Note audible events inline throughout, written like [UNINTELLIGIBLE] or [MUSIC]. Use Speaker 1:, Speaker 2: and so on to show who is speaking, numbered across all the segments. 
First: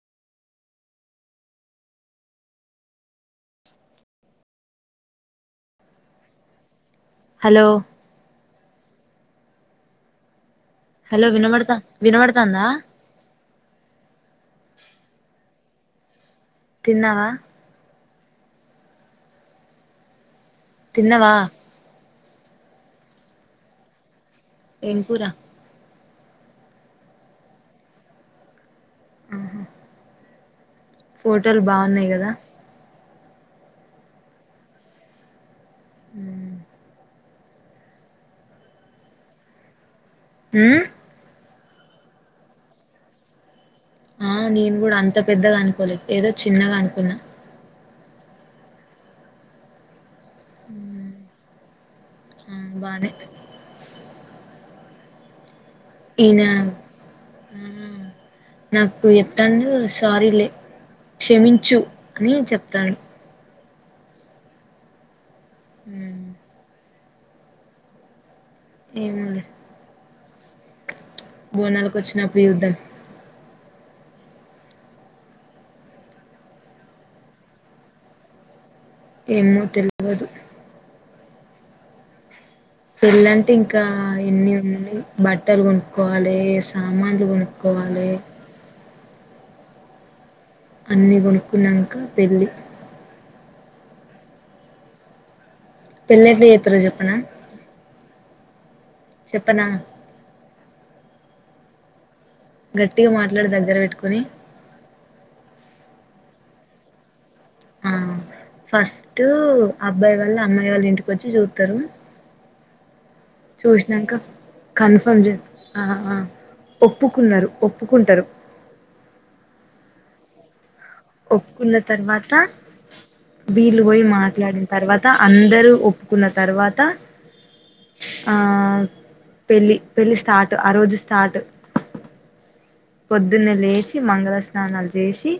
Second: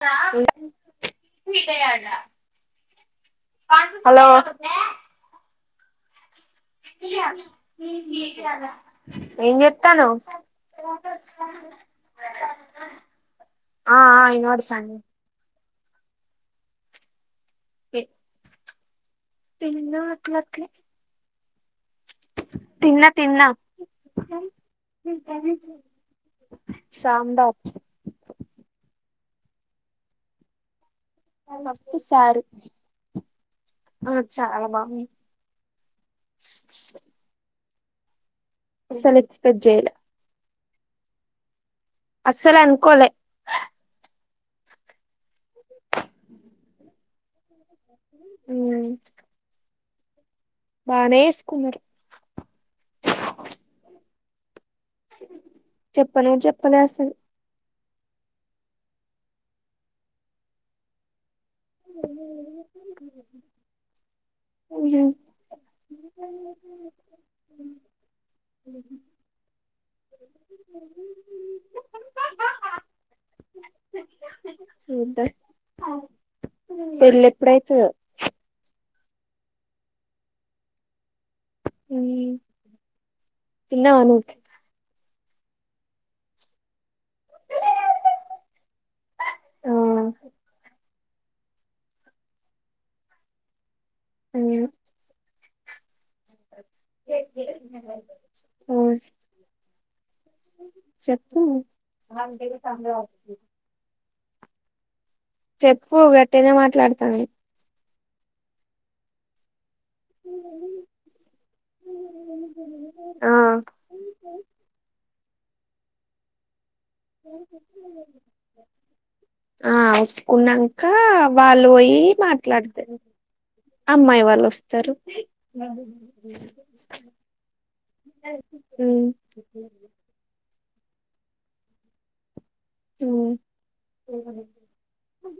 Speaker 1: [UNINTELLIGIBLE] Hello
Speaker 2: hello
Speaker 1: [INAUDIBLE] ఏం చేత్తనవ్?
Speaker 2: Hello వినమడతా వినమడతాందా
Speaker 1: ఆ ఆ వినవడతంది
Speaker 2: తిన్నావా
Speaker 1: ఏ తిన్న
Speaker 2: తిన్నవా
Speaker 1: తిన్నా తిన్నా
Speaker 2: ఏం కూర
Speaker 1: సాంబార్
Speaker 2: ఆహా ఫోటోలు
Speaker 1: పప్పు
Speaker 2: బాగున్నాయి కదా
Speaker 1: సారు అ చాల బాగుం
Speaker 2: ఉమ్
Speaker 1: అసల్ ఎక్స్పెక్ట్ జేయలె
Speaker 2: ఊ
Speaker 1: అస్సల్ అనుకోలే
Speaker 2: ఆ నేను కూడా అంత పెద్దగా అనుకోలేదు. ఏదో చిన్నగ అనుకున్నా
Speaker 1: హు బానే వేసుకున్నరు
Speaker 2: ఆ బానే
Speaker 1: చెప్పను
Speaker 2: ఈయన
Speaker 1: చెప్పలే అసలు
Speaker 2: ఆ నాకు ఎతండు సారీలే క్షమించు అని చెప్తాను
Speaker 1: హుహు
Speaker 2: హు ఏమోనే బోనాలకు వచ్చినప్పుడు యుద్ధం
Speaker 1: సూధా పెళ్ళి ఎప్పుడైతదో
Speaker 2: ఏమో తెల్వదు
Speaker 1: ఉహు
Speaker 2: పెళ్ళంటే ఇంకా ఎన్ని ఉన్నయో బట్టలు కొనుక్కోవాలి సామాన్లు కొనుక్కోవాలి
Speaker 1: ఆ
Speaker 2: అన్ని కొనుక్కున్నంక పెళ్ళి
Speaker 1: ఉ
Speaker 2: పెళ్ళి ఎట్లా చేత్తారో చెప్పనా
Speaker 1: ఉమ్
Speaker 2: చెప్పనా
Speaker 1: చెప్పు
Speaker 2: గట్టిగా మాట్లాడి దగ్గర పెట్టుకుని
Speaker 1: చెప్పు గట్టిగానే మాట్లాడతాను
Speaker 2: ఆ ఫస్ట్ అబ్బాయి వాళ్ళ అమ్మాయి వాళ్ళు ఇంటికి వచ్చి చూత్తరు.
Speaker 1: ఆ
Speaker 2: చూసినంక కన్ఫర్మ్ చే ఆ ఆ ఒప్పుకున్నరు ఒప్పుకుంటరు
Speaker 1: ఆ కున్నా
Speaker 2: ఒప్పుకున్న తర్వాత వీల్లు పోయి
Speaker 1: అమ్మాయి వాళ్ళు
Speaker 2: మాట్లాడిన
Speaker 1: వస్తారు
Speaker 2: తర్వాత అందరు ఒప్పుకున్న తర్వాత ఆ
Speaker 1: ఉమ్
Speaker 2: పెళ్ళి పెళ్ళి స్టార్ట్ ఆ రోజు స్టార్ట్
Speaker 1: ఉమ్
Speaker 2: పొద్దున్నే లేచి మంగళస్నానాలు చేసి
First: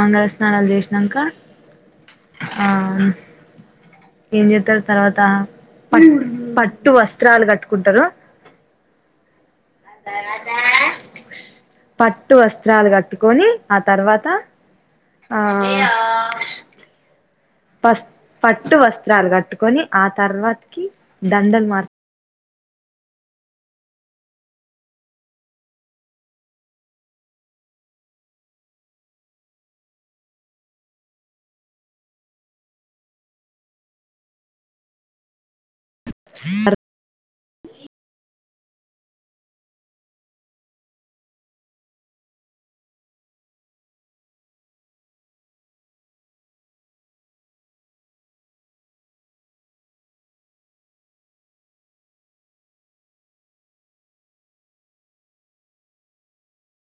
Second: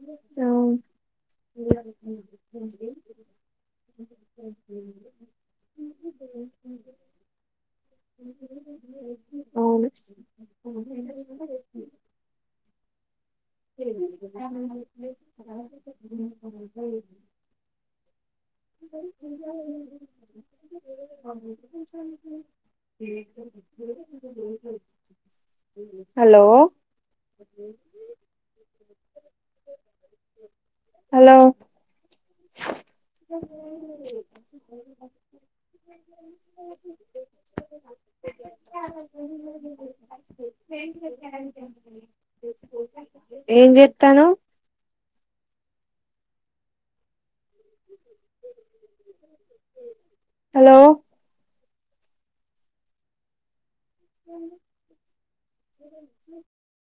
Speaker 2: మంగళ స్నానాలు
Speaker 1: అవును
Speaker 2: చేసినాక ఆ ఏం చేత్తారు తర్వాత పట్టు వస్త్రాలు కట్టుకుంటరు.
Speaker 1: అవును
Speaker 2: [INAUDIBLE] పట్టు వస్త్రాలు కట్టుకొని ఆ తర్వాత ఆ [INAUDIBLE] పస్ పట్టు వస్త్రాలు కట్టుకొని ఆ తర్వాత కి దండలు మార్
Speaker 1: [INAUDIBLE] హలో హలో [INAUDIBLE] [INAUDIBLE] ఏం చేతన్నావ్? హలో [INAUDIBLE]